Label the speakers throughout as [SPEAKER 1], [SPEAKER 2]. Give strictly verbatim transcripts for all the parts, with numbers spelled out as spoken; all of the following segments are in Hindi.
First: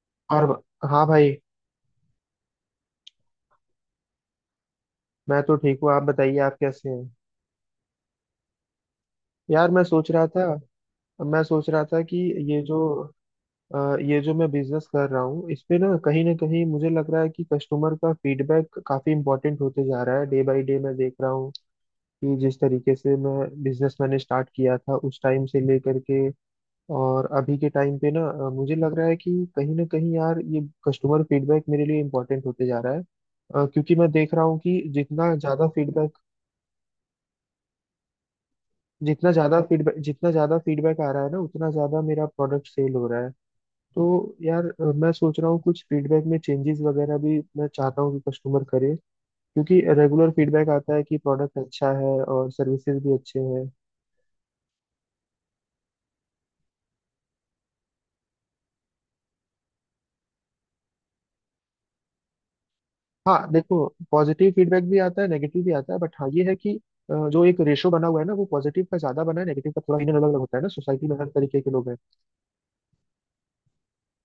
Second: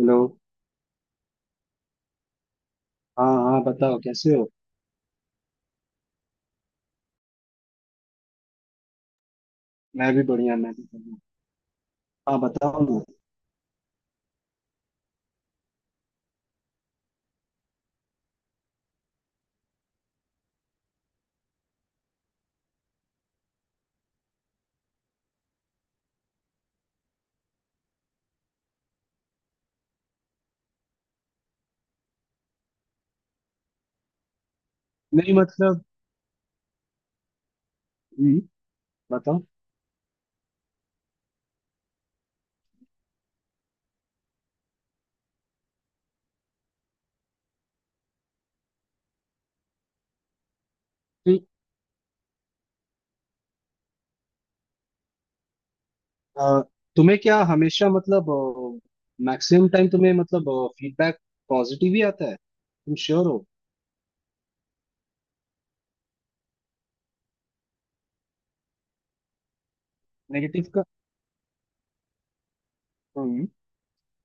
[SPEAKER 1] हेलो।
[SPEAKER 2] और ब- हाँ भाई।
[SPEAKER 1] हाँ हाँ, बताओ कैसे हो।
[SPEAKER 2] मैं तो ठीक हूँ, आप बताइए आप कैसे हैं। यार मैं सोच
[SPEAKER 1] मैं भी
[SPEAKER 2] रहा था,
[SPEAKER 1] बढ़िया, मैं भी बढ़िया।
[SPEAKER 2] मैं सोच रहा था कि
[SPEAKER 1] हाँ
[SPEAKER 2] ये जो
[SPEAKER 1] बताओ ना।
[SPEAKER 2] अ, ये जो मैं बिजनेस कर रहा हूँ इस पे ना, कहीं ना कहीं मुझे लग रहा है कि कस्टमर का फीडबैक काफी इंपॉर्टेंट होते जा रहा है। डे बाय डे मैं देख रहा हूँ कि जिस तरीके से मैं बिजनेस मैंने स्टार्ट किया था उस टाइम से लेकर के और अभी के टाइम पे ना, अ, मुझे लग रहा है कि कहीं ना कहीं यार ये कस्टमर फीडबैक मेरे लिए इंपॉर्टेंट होते जा रहा है। अ, क्योंकि मैं देख रहा हूँ कि
[SPEAKER 1] नहीं
[SPEAKER 2] जितना ज्यादा
[SPEAKER 1] मतलब।
[SPEAKER 2] फीडबैक
[SPEAKER 1] हम्म,
[SPEAKER 2] जितना
[SPEAKER 1] बताओ।
[SPEAKER 2] ज्यादा फीडबैक जितना ज्यादा फीडबैक आ रहा है ना उतना ज्यादा मेरा प्रोडक्ट सेल हो रहा है। तो यार अ, मैं सोच रहा हूँ कुछ फीडबैक में चेंजेस वगैरह भी मैं चाहता हूँ कि कस्टमर करे, क्योंकि रेगुलर फीडबैक आता है कि
[SPEAKER 1] कि,
[SPEAKER 2] प्रोडक्ट अच्छा है और सर्विसेज भी अच्छे हैं।
[SPEAKER 1] अ, तुम्हें क्या हमेशा मतलब मैक्सिमम टाइम तुम्हें मतलब फीडबैक पॉजिटिव ही आता है, तुम श्योर हो?
[SPEAKER 2] हाँ देखो, पॉजिटिव फीडबैक भी आता है, नेगेटिव भी आता है, बट हाँ ये है कि अ, जो एक रेशो बना हुआ है ना वो पॉजिटिव का ज्यादा बना है, नेगेटिव का थोड़ा इन अलग अलग होता है ना,
[SPEAKER 1] नेगेटिव
[SPEAKER 2] सोसाइटी में हर तरीके के लोग हैं।
[SPEAKER 1] का।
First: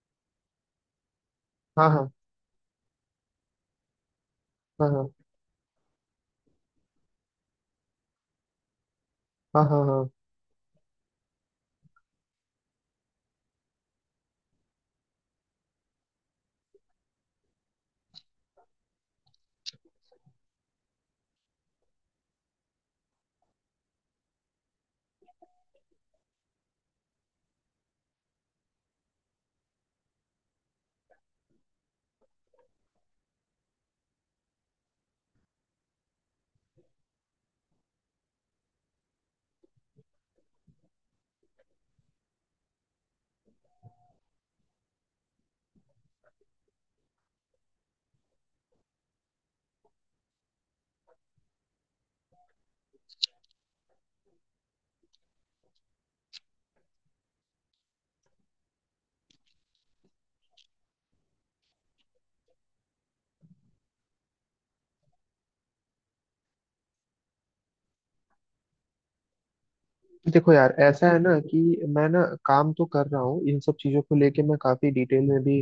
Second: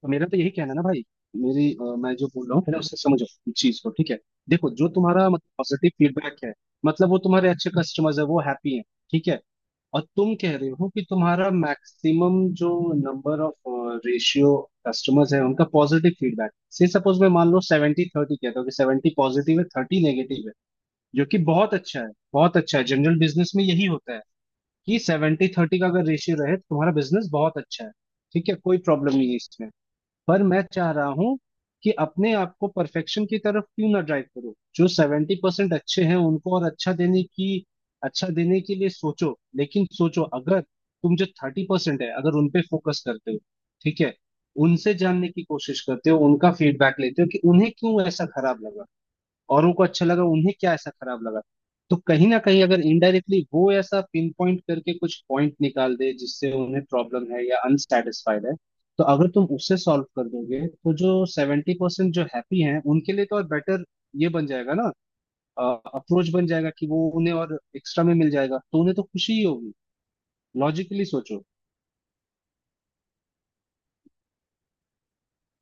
[SPEAKER 1] मेरा तो यही कहना है ना भाई। मेरी
[SPEAKER 2] हाँ
[SPEAKER 1] अ,
[SPEAKER 2] हाँ
[SPEAKER 1] मैं जो बोल रहा हूँ पहले उससे समझो इस चीज को। ठीक है। देखो, जो
[SPEAKER 2] हाँ हाँ।
[SPEAKER 1] तुम्हारा मतलब पॉजिटिव फीडबैक है मतलब वो तुम्हारे अच्छे कस्टमर्स है, वो हैप्पी है। ठीक है।
[SPEAKER 2] हाँ हाँ।
[SPEAKER 1] और
[SPEAKER 2] हाँ
[SPEAKER 1] तुम कह रहे हो कि तुम्हारा मैक्सिमम जो नंबर ऑफ रेशियो कस्टमर्स है उनका पॉजिटिव फीडबैक से सपोज मैं मान लो सेवेंटी थर्टी कहता हूँ कि सेवेंटी पॉजिटिव है, थर्टी नेगेटिव है। जो कि बहुत अच्छा है, बहुत अच्छा है, जनरल बिजनेस में यही होता है कि सेवेंटी थर्टी का अगर रेशियो रहे तो तुम्हारा बिजनेस बहुत अच्छा है। ठीक है, कोई प्रॉब्लम नहीं है इसमें। पर मैं चाह रहा हूं कि अपने आप को परफेक्शन की तरफ क्यों ना ड्राइव करो। जो सेवेंटी परसेंट अच्छे हैं उनको और अच्छा देने की, अच्छा देने के लिए सोचो, लेकिन सोचो अगर तुम जो थर्टी परसेंट है अगर उनपे फोकस करते हो। ठीक है। उनसे जानने की कोशिश करते हो, उनका फीडबैक लेते हो कि उन्हें क्यों ऐसा खराब लगा, औरों को अच्छा लगा, उन्हें क्या ऐसा खराब लगा। तो कहीं ना कहीं अगर इनडायरेक्टली वो ऐसा पिन पॉइंट करके कुछ पॉइंट निकाल दे जिससे उन्हें प्रॉब्लम है या अनसेटिस्फाइड है, तो अगर तुम उससे सॉल्व कर दोगे तो जो सेवेंटी परसेंट जो हैप्पी हैं उनके लिए तो और बेटर ये बन जाएगा ना। अप्रोच बन जाएगा कि वो उन्हें और एक्स्ट्रा में मिल जाएगा तो उन्हें तो खुशी ही होगी।
[SPEAKER 2] देखो यार,
[SPEAKER 1] लॉजिकली
[SPEAKER 2] ऐसा है ना
[SPEAKER 1] सोचो।
[SPEAKER 2] कि मैं ना काम तो कर रहा हूँ इन सब चीज़ों को लेके, मैं काफ़ी डिटेल में भी।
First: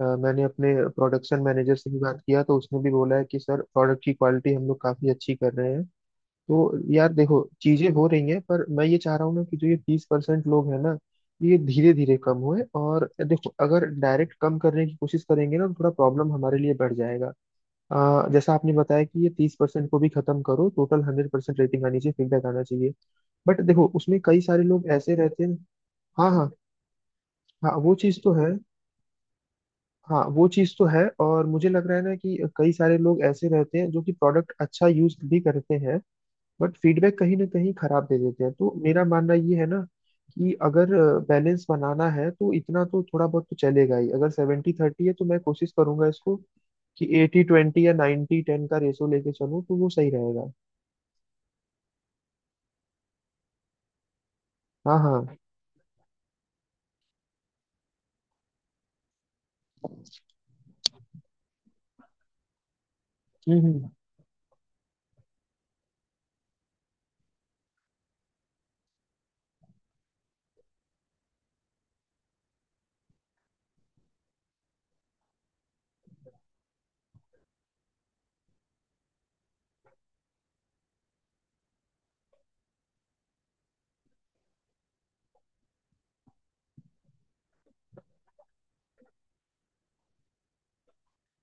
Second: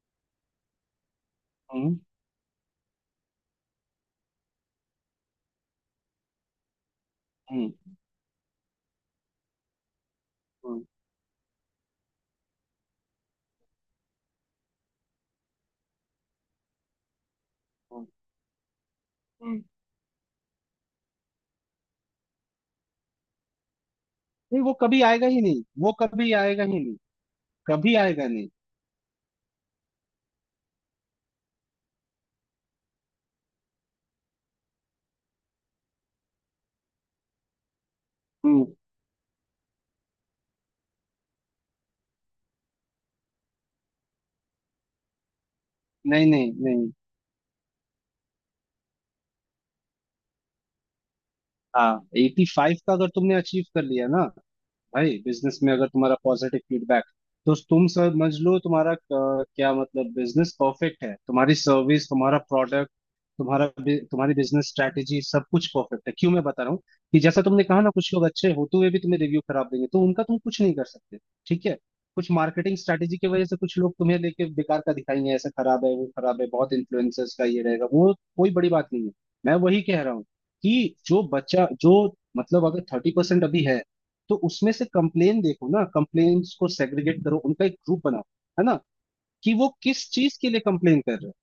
[SPEAKER 2] अ, मैंने अपने प्रोडक्शन मैनेजर से
[SPEAKER 1] हम्म।
[SPEAKER 2] भी बात किया तो उसने भी बोला है कि सर प्रोडक्ट की क्वालिटी हम लोग काफ़ी अच्छी कर रहे हैं। तो यार देखो
[SPEAKER 1] हम्म।
[SPEAKER 2] चीज़ें हो रही हैं पर मैं ये चाह रहा हूँ ना कि जो ये बीस परसेंट लोग हैं
[SPEAKER 1] हम्म।
[SPEAKER 2] ना, ये धीरे धीरे कम होए। और देखो, अगर डायरेक्ट कम करने की कोशिश करेंगे ना तो थोड़ा प्रॉब्लम हमारे लिए बढ़ जाएगा।
[SPEAKER 1] हम्म,
[SPEAKER 2] आ, जैसा आपने बताया कि ये तीस
[SPEAKER 1] हम्म।
[SPEAKER 2] परसेंट को भी खत्म करो, टोटल हंड्रेड परसेंट रेटिंग आनी चाहिए, फीडबैक आना चाहिए। बट देखो उसमें कई
[SPEAKER 1] नहीं,
[SPEAKER 2] सारे
[SPEAKER 1] वो
[SPEAKER 2] लोग
[SPEAKER 1] कभी
[SPEAKER 2] ऐसे
[SPEAKER 1] आएगा ही
[SPEAKER 2] रहते हैं।
[SPEAKER 1] नहीं, वो
[SPEAKER 2] हाँ
[SPEAKER 1] कभी
[SPEAKER 2] हाँ।
[SPEAKER 1] आएगा ही नहीं।
[SPEAKER 2] हाँ वो
[SPEAKER 1] कभी
[SPEAKER 2] चीज़
[SPEAKER 1] आएगा
[SPEAKER 2] तो
[SPEAKER 1] नहीं।
[SPEAKER 2] है। हाँ वो चीज़ तो है, और मुझे लग रहा है ना कि कई सारे लोग ऐसे रहते हैं जो कि प्रोडक्ट अच्छा यूज भी करते हैं बट फीडबैक कहीं ना कहीं खराब दे देते हैं।
[SPEAKER 1] हम्म।
[SPEAKER 2] तो मेरा मानना ये है ना कि अगर बैलेंस बनाना है तो इतना तो थोड़ा बहुत तो चलेगा ही। अगर सेवेंटी थर्टी है तो मैं कोशिश करूंगा
[SPEAKER 1] नहीं
[SPEAKER 2] इसको
[SPEAKER 1] नहीं नहीं।
[SPEAKER 2] कि एटी ट्वेंटी या नाइन्टी टेन का रेशो लेके चलूँ तो वो सही रहेगा।
[SPEAKER 1] हाँ, एटी फाइव का अगर तुमने अचीव कर लिया ना
[SPEAKER 2] हाँ
[SPEAKER 1] भाई,
[SPEAKER 2] हाँ।
[SPEAKER 1] बिजनेस में अगर तुम्हारा पॉजिटिव फीडबैक, तो तुम समझ लो तुम्हारा अ, क्या मतलब बिजनेस परफेक्ट है, तुम्हारी सर्विस, तुम्हारा प्रोडक्ट, तुम्हारा
[SPEAKER 2] हम्म
[SPEAKER 1] बि- तुम्हारी बिजनेस स्ट्रैटेजी सब कुछ परफेक्ट है। क्यों मैं बता रहा हूँ कि जैसा तुमने कहा ना, कुछ लोग अच्छे होते हुए भी तुम्हें रिव्यू खराब देंगे तो उनका तुम कुछ नहीं कर सकते। ठीक है। कुछ मार्केटिंग स्ट्रैटेजी की वजह से कुछ लोग तुम्हें लेके बेकार का दिखाएंगे, ऐसा खराब है वो खराब है, बहुत इन्फ्लुएंसर्स का ये रहेगा, वो कोई बड़ी बात नहीं है। मैं वही कह रहा हूँ कि जो बच्चा जो मतलब अगर थर्टी परसेंट अभी है तो उसमें से कंप्लेन देखो ना, कंप्लेन्ट्स को सेग्रीगेट करो, उनका एक ग्रुप बनाओ, है ना, कि वो किस चीज के लिए कंप्लेन कर रहे हैं।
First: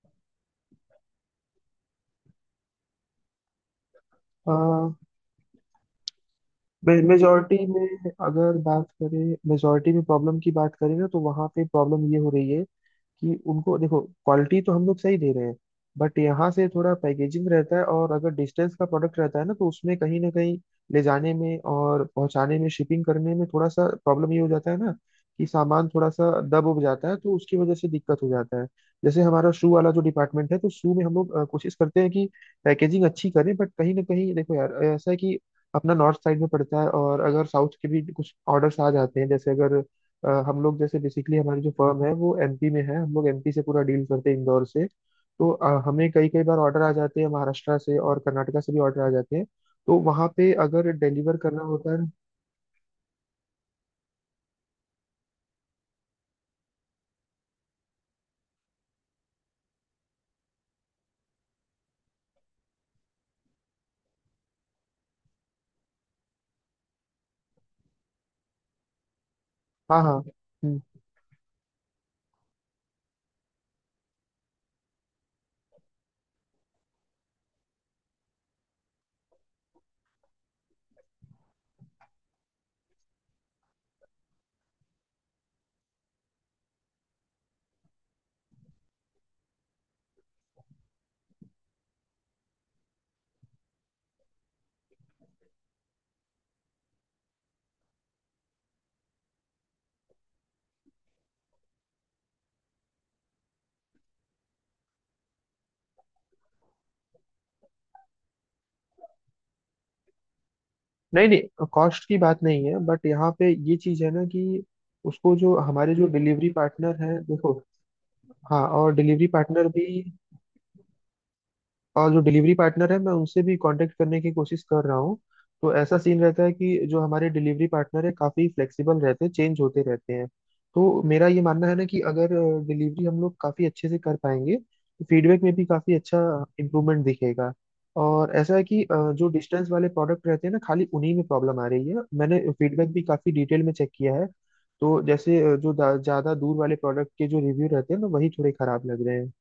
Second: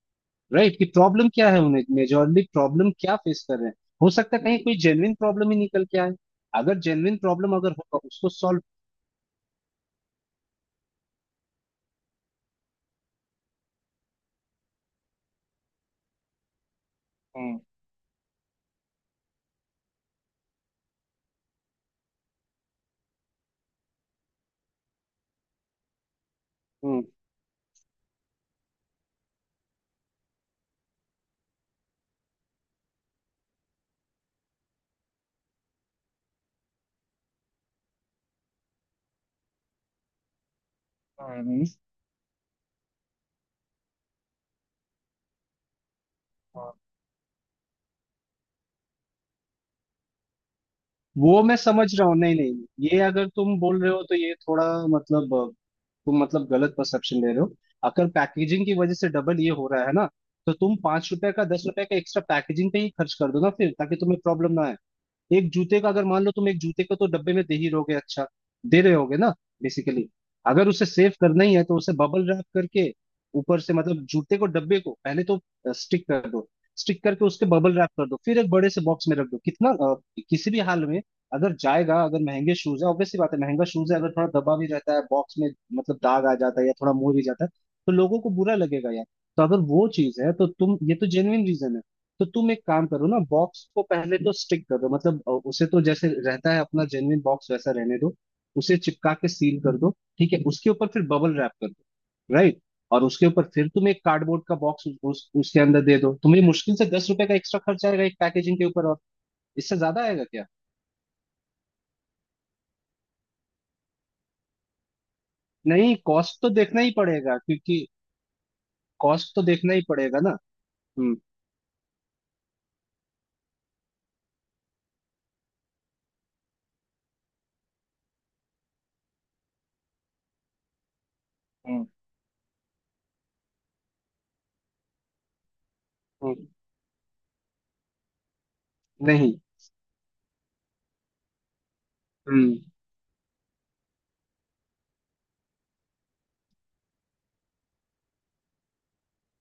[SPEAKER 1] राइट, कि प्रॉब्लम क्या है, उन्हें मेजोरली प्रॉब्लम क्या फेस कर रहे हैं। हो सकता है कहीं कोई
[SPEAKER 2] हम्म।
[SPEAKER 1] जेन्युइन प्रॉब्लम ही निकल के आए। अगर जेन्युइन प्रॉब्लम
[SPEAKER 2] मेजोरिटी
[SPEAKER 1] अगर होगा
[SPEAKER 2] में
[SPEAKER 1] उसको
[SPEAKER 2] अगर
[SPEAKER 1] सॉल्व।
[SPEAKER 2] बात करें, मेजोरिटी में प्रॉब्लम की बात करें ना तो वहाँ पे प्रॉब्लम ये हो रही है कि उनको देखो क्वालिटी तो हम लोग सही दे रहे हैं बट यहाँ से थोड़ा पैकेजिंग
[SPEAKER 1] हम्म।
[SPEAKER 2] रहता है, और अगर डिस्टेंस का प्रोडक्ट रहता है ना तो उसमें कहीं ना कहीं ले जाने में और पहुंचाने में, शिपिंग करने में थोड़ा सा प्रॉब्लम ये हो जाता है ना कि सामान थोड़ा सा दब उब
[SPEAKER 1] हम्म।
[SPEAKER 2] जाता है तो उसकी वजह से दिक्कत हो जाता है। जैसे हमारा शू वाला जो डिपार्टमेंट है, तो शू में हम लोग अ, कोशिश करते हैं कि पैकेजिंग अच्छी करें, बट कहीं ना कहीं देखो यार ऐसा है कि अपना नॉर्थ साइड में पड़ता है और अगर साउथ के भी कुछ ऑर्डर्स आ जाते हैं। जैसे अगर अ, हम लोग जैसे बेसिकली हमारी
[SPEAKER 1] हम्म,
[SPEAKER 2] जो फर्म है वो एम पी में है, हम लोग एम पी से पूरा डील करते हैं इंदौर से। तो अ, हमें कई कई बार
[SPEAKER 1] हाँ,
[SPEAKER 2] ऑर्डर आ जाते हैं महाराष्ट्र से, और कर्नाटका से भी ऑर्डर आ जाते हैं। तो वहाँ पे अगर डिलीवर
[SPEAKER 1] वो मैं
[SPEAKER 2] करना
[SPEAKER 1] समझ
[SPEAKER 2] होता है।
[SPEAKER 1] रहा हूँ। नहीं नहीं, ये अगर तुम बोल रहे हो तो ये थोड़ा मतलब, तुम मतलब गलत परसेप्शन ले रहे हो। अगर पैकेजिंग की वजह से डबल ये हो रहा है ना, तो तुम पांच रुपए का दस रुपए का एक्स्ट्रा पैकेजिंग पे ही खर्च कर दो ना फिर, ताकि तुम्हें प्रॉब्लम ना आए। एक जूते का अगर मान लो, तुम एक जूते का तो डब्बे में दे ही रहोगे। अच्छा दे रहे होगे ना,
[SPEAKER 2] हाँ
[SPEAKER 1] बेसिकली।
[SPEAKER 2] हाँ।
[SPEAKER 1] अगर
[SPEAKER 2] हम्म।
[SPEAKER 1] उसे सेव करना ही है तो उसे बबल रैप करके ऊपर से, मतलब जूते को डब्बे को पहले तो स्टिक कर दो, स्टिक करके उसके बबल रैप कर दो, फिर एक बड़े से बॉक्स में रख दो। कितना अ, किसी भी हाल में अगर जाएगा, अगर महंगे शूज है, ऑब्वियस सी बात है, महंगा शूज है अगर थोड़ा दबा भी रहता है बॉक्स में, मतलब दाग आ जाता है या थोड़ा मुड़ भी जाता है, तो लोगों को बुरा लगेगा यार। तो अगर वो चीज है तो तुम ये तो जेन्युइन रीजन है। तो तुम एक काम करो ना, बॉक्स को पहले तो स्टिक कर दो, मतलब अ, उसे तो जैसे रहता है अपना जेन्युइन बॉक्स वैसा रहने दो, उसे चिपका के सील कर दो। ठीक है। उसके ऊपर फिर बबल रैप कर दो, राइट। और उसके ऊपर फिर तुम एक कार्डबोर्ड का बॉक्स उस, उस, उसके अंदर दे दो, तुम्हें मुश्किल से दस रुपए का एक्स्ट्रा खर्च आएगा एक पैकेजिंग के ऊपर। और इससे ज्यादा आएगा क्या?
[SPEAKER 2] नहीं नहीं, कॉस्ट की बात नहीं है, बट यहाँ पे ये चीज़ है ना कि उसको जो हमारे
[SPEAKER 1] नहीं,
[SPEAKER 2] जो
[SPEAKER 1] कॉस्ट
[SPEAKER 2] डिलीवरी
[SPEAKER 1] तो देखना ही
[SPEAKER 2] पार्टनर है
[SPEAKER 1] पड़ेगा
[SPEAKER 2] देखो।
[SPEAKER 1] क्योंकि
[SPEAKER 2] हाँ और डिलीवरी
[SPEAKER 1] कॉस्ट तो
[SPEAKER 2] पार्टनर
[SPEAKER 1] देखना ही
[SPEAKER 2] भी,
[SPEAKER 1] पड़ेगा ना। हम्म।
[SPEAKER 2] और जो डिलीवरी पार्टनर है मैं उनसे भी कांटेक्ट करने की कोशिश कर रहा हूँ। तो ऐसा सीन रहता है कि जो हमारे डिलीवरी पार्टनर है काफ़ी फ्लेक्सिबल रहते हैं, चेंज होते रहते हैं। तो मेरा ये मानना है ना
[SPEAKER 1] हम्म।
[SPEAKER 2] कि अगर डिलीवरी हम लोग काफ़ी अच्छे से कर पाएंगे तो फीडबैक में भी काफ़ी अच्छा
[SPEAKER 1] हम्म,
[SPEAKER 2] इम्प्रूवमेंट दिखेगा। और ऐसा है कि अ, जो
[SPEAKER 1] नहीं।
[SPEAKER 2] डिस्टेंस वाले प्रोडक्ट रहते हैं ना, खाली उन्हीं में प्रॉब्लम आ रही है, मैंने
[SPEAKER 1] हम्म।
[SPEAKER 2] फीडबैक भी काफ़ी डिटेल में चेक किया है। तो जैसे अ, जो ज़्यादा दूर वाले प्रोडक्ट के जो रिव्यू रहते हैं ना वही थोड़े खराब लग रहे हैं।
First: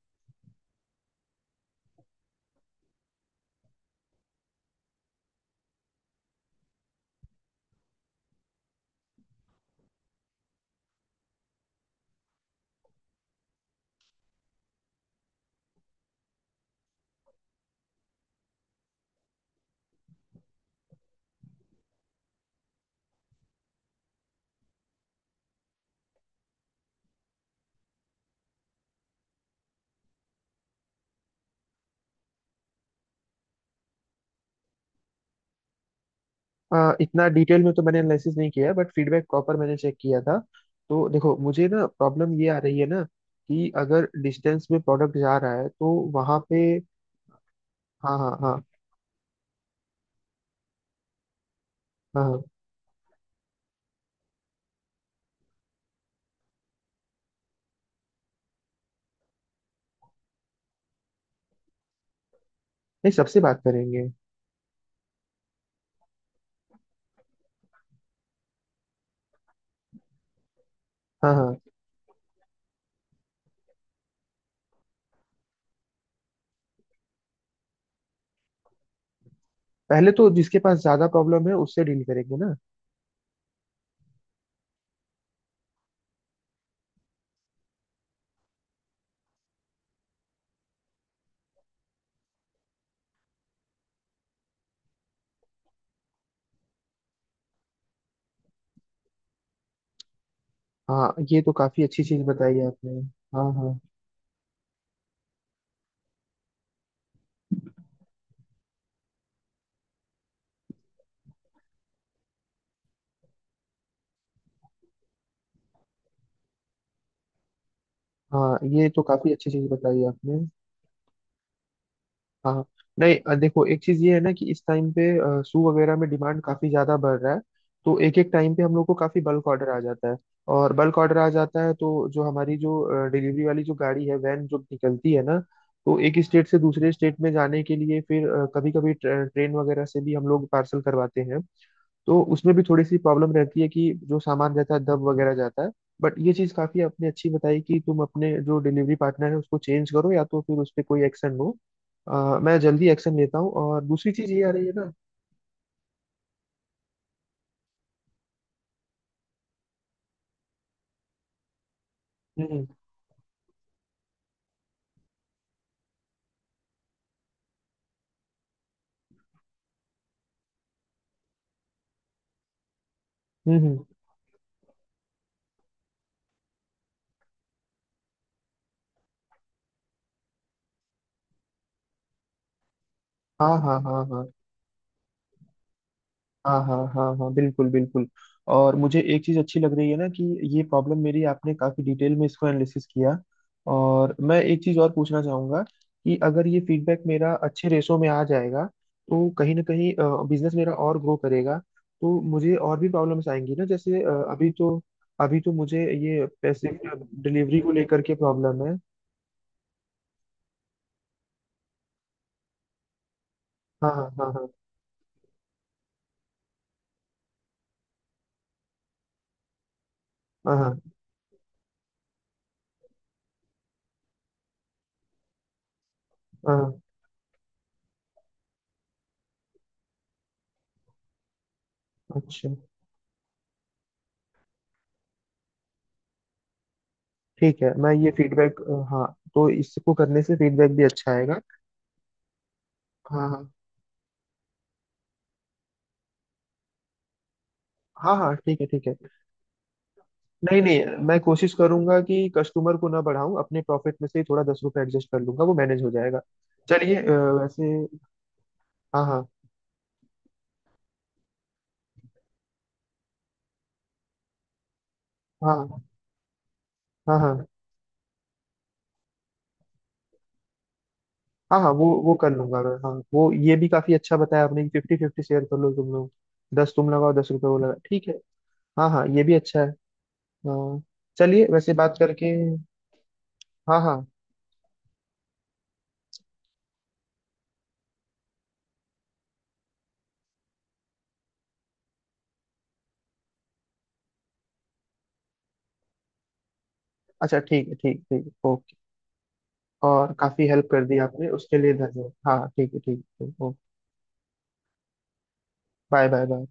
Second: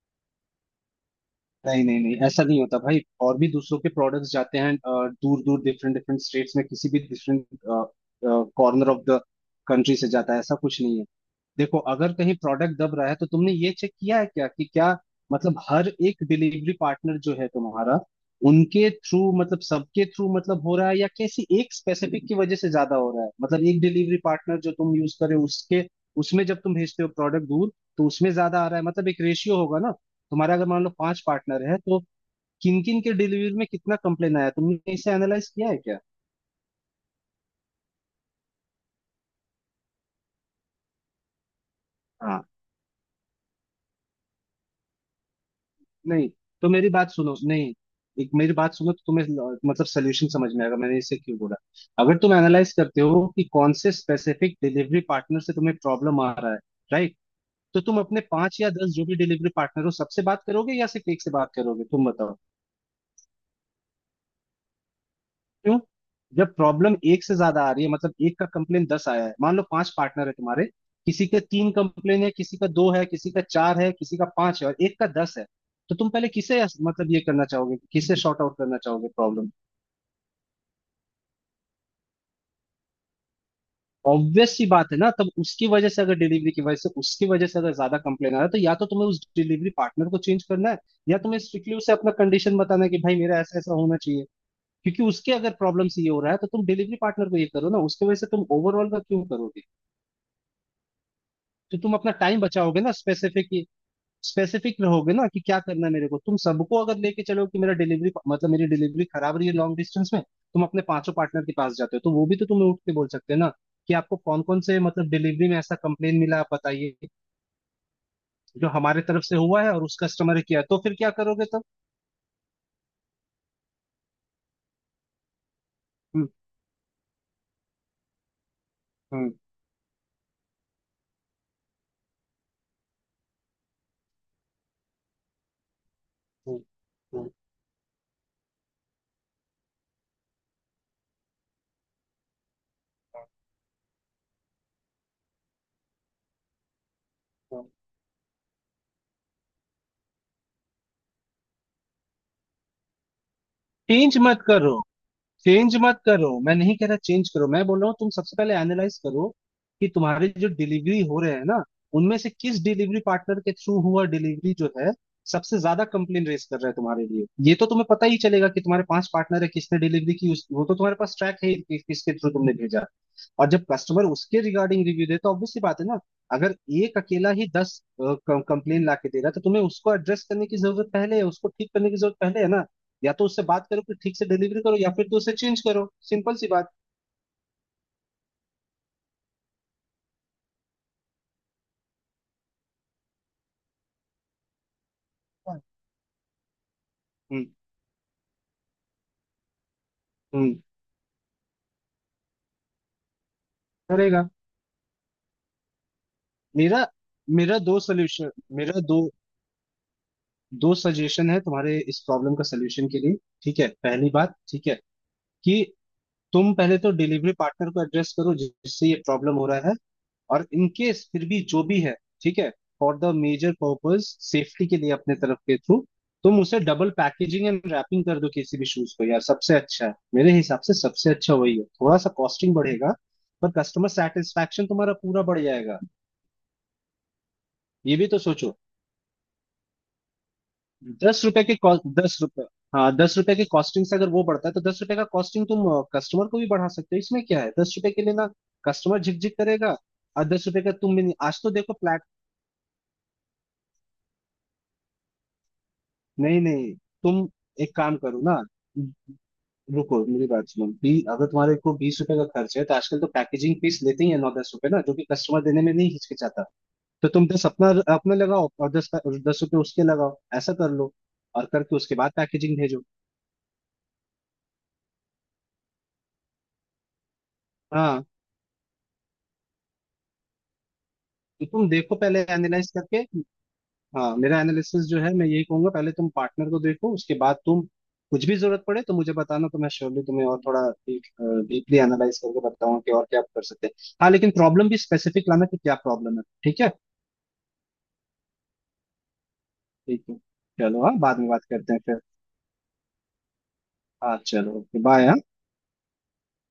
[SPEAKER 1] नहीं नहीं नहीं, ऐसा नहीं होता भाई, और भी दूसरों के प्रोडक्ट्स जाते हैं दूर दूर डिफरेंट डिफरेंट स्टेट्स में, किसी भी different corner of the country से जाता है, ऐसा कुछ नहीं है। देखो अगर कहीं प्रोडक्ट दब रहा है, तो तुमने ये चेक किया है क्या कि क्या मतलब हर एक डिलीवरी पार्टनर जो है तुम्हारा उनके थ्रू मतलब सबके थ्रू मतलब हो रहा है, या किसी एक स्पेसिफिक की वजह से ज्यादा हो रहा है, मतलब एक डिलीवरी पार्टनर जो तुम यूज करे उसके, उसमें जब तुम भेजते हो प्रोडक्ट दूर, तो उसमें ज्यादा आ रहा है मतलब एक रेशियो होगा ना, तुम्हारा अगर मान लो पांच पार्टनर है तो किन किन के डिलीवरी में कितना कंप्लेन आया, तुमने इसे एनालाइज किया है
[SPEAKER 2] आ, इतना डिटेल में तो मैंने एनालिसिस नहीं किया है, बट फीडबैक प्रॉपर मैंने चेक किया था। तो देखो मुझे ना प्रॉब्लम
[SPEAKER 1] क्या?
[SPEAKER 2] ये आ रही है ना कि अगर डिस्टेंस में प्रोडक्ट जा रहा है तो
[SPEAKER 1] नहीं
[SPEAKER 2] वहां पे।
[SPEAKER 1] तो मेरी बात सुनो, नहीं
[SPEAKER 2] हाँ
[SPEAKER 1] एक
[SPEAKER 2] हाँ
[SPEAKER 1] मेरी
[SPEAKER 2] हाँ।
[SPEAKER 1] बात सुनो तो तुम्हें ल- मतलब सोल्यूशन समझ में आएगा मैंने इसे क्यों बोला। अगर
[SPEAKER 2] हाँ
[SPEAKER 1] तुम
[SPEAKER 2] हाँ
[SPEAKER 1] एनालाइज करते हो कि कौन से स्पेसिफिक डिलीवरी पार्टनर से तुम्हें प्रॉब्लम आ रहा है, राइट, तो तुम अपने पांच या दस जो भी डिलीवरी पार्टनर हो सबसे बात करोगे या सिर्फ एक से बात करोगे, तुम बताओ।
[SPEAKER 2] नहीं, सबसे बात करेंगे।
[SPEAKER 1] क्यों? जब प्रॉब्लम एक से ज्यादा आ रही है, मतलब एक का कंप्लेन दस आया है, मान लो पांच पार्टनर है तुम्हारे, किसी
[SPEAKER 2] हाँ
[SPEAKER 1] के
[SPEAKER 2] हाँ,
[SPEAKER 1] तीन कंप्लेन है, किसी का दो है, किसी का चार है, किसी का पांच है और एक का दस है, तो तुम पहले किसे मतलब ये करना चाहोगे, किसे शॉर्ट आउट करना चाहोगे प्रॉब्लम?
[SPEAKER 2] पहले तो जिसके पास ज्यादा प्रॉब्लम है उससे डील करेंगे ना।
[SPEAKER 1] ऑब्वियस सी बात है ना, तब उसकी वजह से अगर डिलीवरी की वजह से उसकी वजह से अगर ज्यादा कंप्लेन आ रहा है, तो या तो तुम्हें उस डिलीवरी पार्टनर को चेंज करना है, या तुम्हें स्ट्रिक्टली उसे अपना कंडीशन बताना है कि भाई मेरा ऐसा ऐसा होना चाहिए, क्योंकि उसके अगर प्रॉब्लम से ये हो रहा है तो तुम डिलीवरी पार्टनर को ये करो ना, उसकी वजह से तुम ओवरऑल का क्यों करोगे?
[SPEAKER 2] हाँ, ये तो
[SPEAKER 1] तो
[SPEAKER 2] काफी
[SPEAKER 1] तुम
[SPEAKER 2] अच्छी
[SPEAKER 1] अपना
[SPEAKER 2] चीज
[SPEAKER 1] टाइम
[SPEAKER 2] बताई है
[SPEAKER 1] बचाओगे ना,
[SPEAKER 2] आपने।
[SPEAKER 1] स्पेसिफिक,
[SPEAKER 2] हाँ हाँ।
[SPEAKER 1] स्पेसिफिक रहोगे ना, कि क्या करना है मेरे को। तुम सबको अगर लेके चलो कि मेरा डिलीवरी मतलब मेरी डिलीवरी खराब रही है लॉन्ग डिस्टेंस में, तुम अपने पांचों पार्टनर के पास जाते हो, तो वो भी तो तुम्हें उठ के बोल सकते हैं ना कि आपको कौन कौन से मतलब डिलीवरी में ऐसा कंप्लेन मिला, आप बताइए
[SPEAKER 2] हाँ,
[SPEAKER 1] जो
[SPEAKER 2] ये
[SPEAKER 1] हमारे
[SPEAKER 2] तो
[SPEAKER 1] तरफ
[SPEAKER 2] काफी
[SPEAKER 1] से
[SPEAKER 2] अच्छी
[SPEAKER 1] हुआ
[SPEAKER 2] चीज
[SPEAKER 1] है और उस
[SPEAKER 2] बताई है
[SPEAKER 1] कस्टमर
[SPEAKER 2] आपने।
[SPEAKER 1] ने किया है। तो फिर क्या करोगे तुम?
[SPEAKER 2] हाँ। नहीं अ, देखो एक चीज ये है ना कि इस टाइम पे शू वगैरह में
[SPEAKER 1] हम्म।
[SPEAKER 2] डिमांड काफी ज्यादा बढ़ रहा है। तो एक एक टाइम पे हम लोग को काफी
[SPEAKER 1] हम्म।
[SPEAKER 2] बल्क ऑर्डर आ जाता है। और बल्क ऑर्डर आ जाता है तो जो हमारी जो डिलीवरी वाली जो गाड़ी है, वैन जो निकलती है ना, तो एक स्टेट से
[SPEAKER 1] हम्म,
[SPEAKER 2] दूसरे स्टेट में
[SPEAKER 1] हम्म,
[SPEAKER 2] जाने के लिए फिर कभी कभी ट्रेन वगैरह से भी हम लोग पार्सल करवाते हैं। तो उसमें भी थोड़ी सी प्रॉब्लम रहती है कि जो सामान रहता है दब वगैरह जाता है। बट ये चीज़ काफ़ी आपने अच्छी बताई
[SPEAKER 1] हम्म।
[SPEAKER 2] कि तुम अपने जो डिलीवरी पार्टनर है उसको चेंज करो या तो फिर उस पर कोई एक्शन लो। अ, मैं जल्दी एक्शन लेता हूँ, और दूसरी
[SPEAKER 1] चेंज
[SPEAKER 2] चीज़
[SPEAKER 1] मत
[SPEAKER 2] ये आ रही
[SPEAKER 1] करो,
[SPEAKER 2] है ना।
[SPEAKER 1] चेंज मत करो, मैं नहीं कह रहा चेंज करो, मैं बोल रहा हूँ तुम सबसे पहले एनालाइज करो कि तुम्हारे जो डिलीवरी हो रहे हैं ना, उनमें से किस
[SPEAKER 2] हम्म
[SPEAKER 1] डिलीवरी पार्टनर के थ्रू हुआ डिलीवरी, जो है सबसे ज्यादा कंप्लेन रेस कर रहा है तुम्हारे लिए। ये तो तुम्हें पता ही चलेगा कि तुम्हारे पांच पार्टनर है, किसने डिलीवरी की, उस- वो तो तुम्हारे पास ट्रैक है कि किसके थ्रू तुमने भेजा, और
[SPEAKER 2] हम्म
[SPEAKER 1] जब
[SPEAKER 2] हम्म।
[SPEAKER 1] कस्टमर उसके रिगार्डिंग रिव्यू दे तो ऑब्वियस सी बात है ना। अगर एक अकेला ही दस कंप्लेन ला के दे रहा है, तो तुम्हें उसको एड्रेस करने की जरूरत पहले है, उसको ठीक करने की जरूरत पहले है ना। या तो उससे
[SPEAKER 2] हाँ
[SPEAKER 1] बात
[SPEAKER 2] हाँ
[SPEAKER 1] करो कि
[SPEAKER 2] हाँ।
[SPEAKER 1] ठीक
[SPEAKER 2] हाँ
[SPEAKER 1] से डिलीवरी करो, या फिर तो उसे चेंज करो, सिंपल सी
[SPEAKER 2] हाँ
[SPEAKER 1] बात।
[SPEAKER 2] हाँ हाँ हाँ बिल्कुल बिल्कुल। और मुझे एक चीज़ अच्छी लग रही है ना कि ये प्रॉब्लम मेरी आपने काफ़ी डिटेल में इसको एनालिसिस किया। और मैं एक चीज़ और पूछना चाहूँगा कि अगर ये फीडबैक मेरा
[SPEAKER 1] हम्म।
[SPEAKER 2] अच्छे रेशो में आ जाएगा तो कहीं ना कहीं बिजनेस
[SPEAKER 1] हम्म।
[SPEAKER 2] मेरा और ग्रो करेगा। तो मुझे और भी प्रॉब्लम्स आएंगी ना। जैसे अ,
[SPEAKER 1] करेगा।
[SPEAKER 2] अभी तो, अभी तो मुझे ये पैसे
[SPEAKER 1] मेरा मेरा
[SPEAKER 2] डिलीवरी को
[SPEAKER 1] दो
[SPEAKER 2] लेकर के
[SPEAKER 1] सोल्यूशन।
[SPEAKER 2] प्रॉब्लम है।
[SPEAKER 1] मेरा दो, दो सजेशन है तुम्हारे इस प्रॉब्लम का सलूशन के लिए। ठीक है,
[SPEAKER 2] हाँ हाँ
[SPEAKER 1] पहली
[SPEAKER 2] हाँ
[SPEAKER 1] बात
[SPEAKER 2] हाँ
[SPEAKER 1] ठीक है कि तुम पहले तो डिलीवरी पार्टनर को एड्रेस करो जिससे ये प्रॉब्लम हो रहा है। और
[SPEAKER 2] हाँ
[SPEAKER 1] इन
[SPEAKER 2] हाँ
[SPEAKER 1] केस फिर भी जो भी है, ठीक है, for the major purpose safety के लिए अपने तरफ के थ्रू तुम उसे
[SPEAKER 2] हाँ।
[SPEAKER 1] डबल पैकेजिंग एंड रैपिंग कर दो किसी भी शूज को यार, सबसे अच्छा है मेरे हिसाब से, सबसे अच्छा वही है। थोड़ा सा
[SPEAKER 2] अच्छा
[SPEAKER 1] कॉस्टिंग बढ़ेगा पर कस्टमर सेटिस्फेक्शन तुम्हारा पूरा बढ़ जाएगा,
[SPEAKER 2] ठीक है, मैं
[SPEAKER 1] ये भी
[SPEAKER 2] ये
[SPEAKER 1] तो सोचो।
[SPEAKER 2] फीडबैक। हाँ तो इसको करने से फीडबैक भी अच्छा
[SPEAKER 1] दस
[SPEAKER 2] आएगा।
[SPEAKER 1] रुपए के कॉस्ट, दस रुपए, हाँ दस
[SPEAKER 2] हाँ
[SPEAKER 1] रुपए के
[SPEAKER 2] हाँ।
[SPEAKER 1] कॉस्टिंग से अगर वो बढ़ता है तो दस रुपए का कॉस्टिंग तुम कस्टमर को भी बढ़ा सकते हो, इसमें क्या है दस रुपए के लिए
[SPEAKER 2] हाँ
[SPEAKER 1] ना,
[SPEAKER 2] हाँ ठीक है ठीक है।
[SPEAKER 1] कस्टमर झिकझिक करेगा, और दस
[SPEAKER 2] नहीं
[SPEAKER 1] रुपए का
[SPEAKER 2] नहीं,
[SPEAKER 1] तुम भी नहीं,
[SPEAKER 2] मैं
[SPEAKER 1] आज तो
[SPEAKER 2] कोशिश
[SPEAKER 1] देखो।
[SPEAKER 2] करूंगा कि कस्टमर को ना बढ़ाऊं, अपने प्रॉफिट में से ही थोड़ा दस रुपये एडजस्ट कर लूंगा, वो मैनेज हो जाएगा।
[SPEAKER 1] नहीं नहीं।
[SPEAKER 2] चलिए अ,
[SPEAKER 1] तुम
[SPEAKER 2] वैसे।
[SPEAKER 1] एक काम करो ना,
[SPEAKER 2] हाँ हाँ
[SPEAKER 1] रुको मेरी बात सुनो बी, अगर तुम्हारे को बीस रुपए का खर्च है तो आजकल तो पैकेजिंग फीस लेते ही है नौ दस रुपए ना, जो कि कस्टमर देने में
[SPEAKER 2] हाँ
[SPEAKER 1] नहीं हिचकिचाता, तो
[SPEAKER 2] हाँ।
[SPEAKER 1] तुम
[SPEAKER 2] हाँ
[SPEAKER 1] दस अपना अपने लगाओ और दस दस रुपए उसके लगाओ, ऐसा कर लो। और
[SPEAKER 2] हाँ हाँ,
[SPEAKER 1] करके
[SPEAKER 2] वो
[SPEAKER 1] उसके बाद
[SPEAKER 2] वो कर
[SPEAKER 1] पैकेजिंग
[SPEAKER 2] लूंगा मैं।
[SPEAKER 1] भेजो।
[SPEAKER 2] हाँ वो, ये भी काफी अच्छा बताया आपने कि फिफ्टी फिफ्टी शेयर कर लो तुम लोग, दस तुम लगाओ दस रुपये वो लगा,
[SPEAKER 1] हाँ,
[SPEAKER 2] ठीक है। हाँ हाँ, ये भी अच्छा है। हाँ,
[SPEAKER 1] तो
[SPEAKER 2] चलिए
[SPEAKER 1] तुम
[SPEAKER 2] वैसे
[SPEAKER 1] देखो
[SPEAKER 2] बात
[SPEAKER 1] पहले
[SPEAKER 2] करके।
[SPEAKER 1] एनालाइज करके।
[SPEAKER 2] हाँ हाँ,
[SPEAKER 1] हाँ, मेरा एनालिसिस जो है मैं यही कहूंगा, पहले तुम पार्टनर को देखो, उसके बाद तुम कुछ भी जरूरत पड़े तो मुझे बताना, तो मैं श्योरली तुम्हें और थोड़ा डीपली एनालाइज करके बताऊंगा कि और क्या कर सकते हैं। हाँ लेकिन प्रॉब्लम भी स्पेसिफिक लाना कि क्या प्रॉब्लम है, ठीक है?
[SPEAKER 2] अच्छा ठीक है, ठीक ठीक, ओके।
[SPEAKER 1] ठीक
[SPEAKER 2] और
[SPEAKER 1] है,
[SPEAKER 2] काफी हेल्प
[SPEAKER 1] चलो,
[SPEAKER 2] कर
[SPEAKER 1] हाँ
[SPEAKER 2] दी
[SPEAKER 1] बाद
[SPEAKER 2] आपने,
[SPEAKER 1] में बात
[SPEAKER 2] उसके
[SPEAKER 1] करते
[SPEAKER 2] लिए
[SPEAKER 1] हैं फिर।
[SPEAKER 2] धन्यवाद। हाँ ठीक है ठीक है, ओके।
[SPEAKER 1] हाँ चलो, okay, bye.
[SPEAKER 2] Bye bye bye.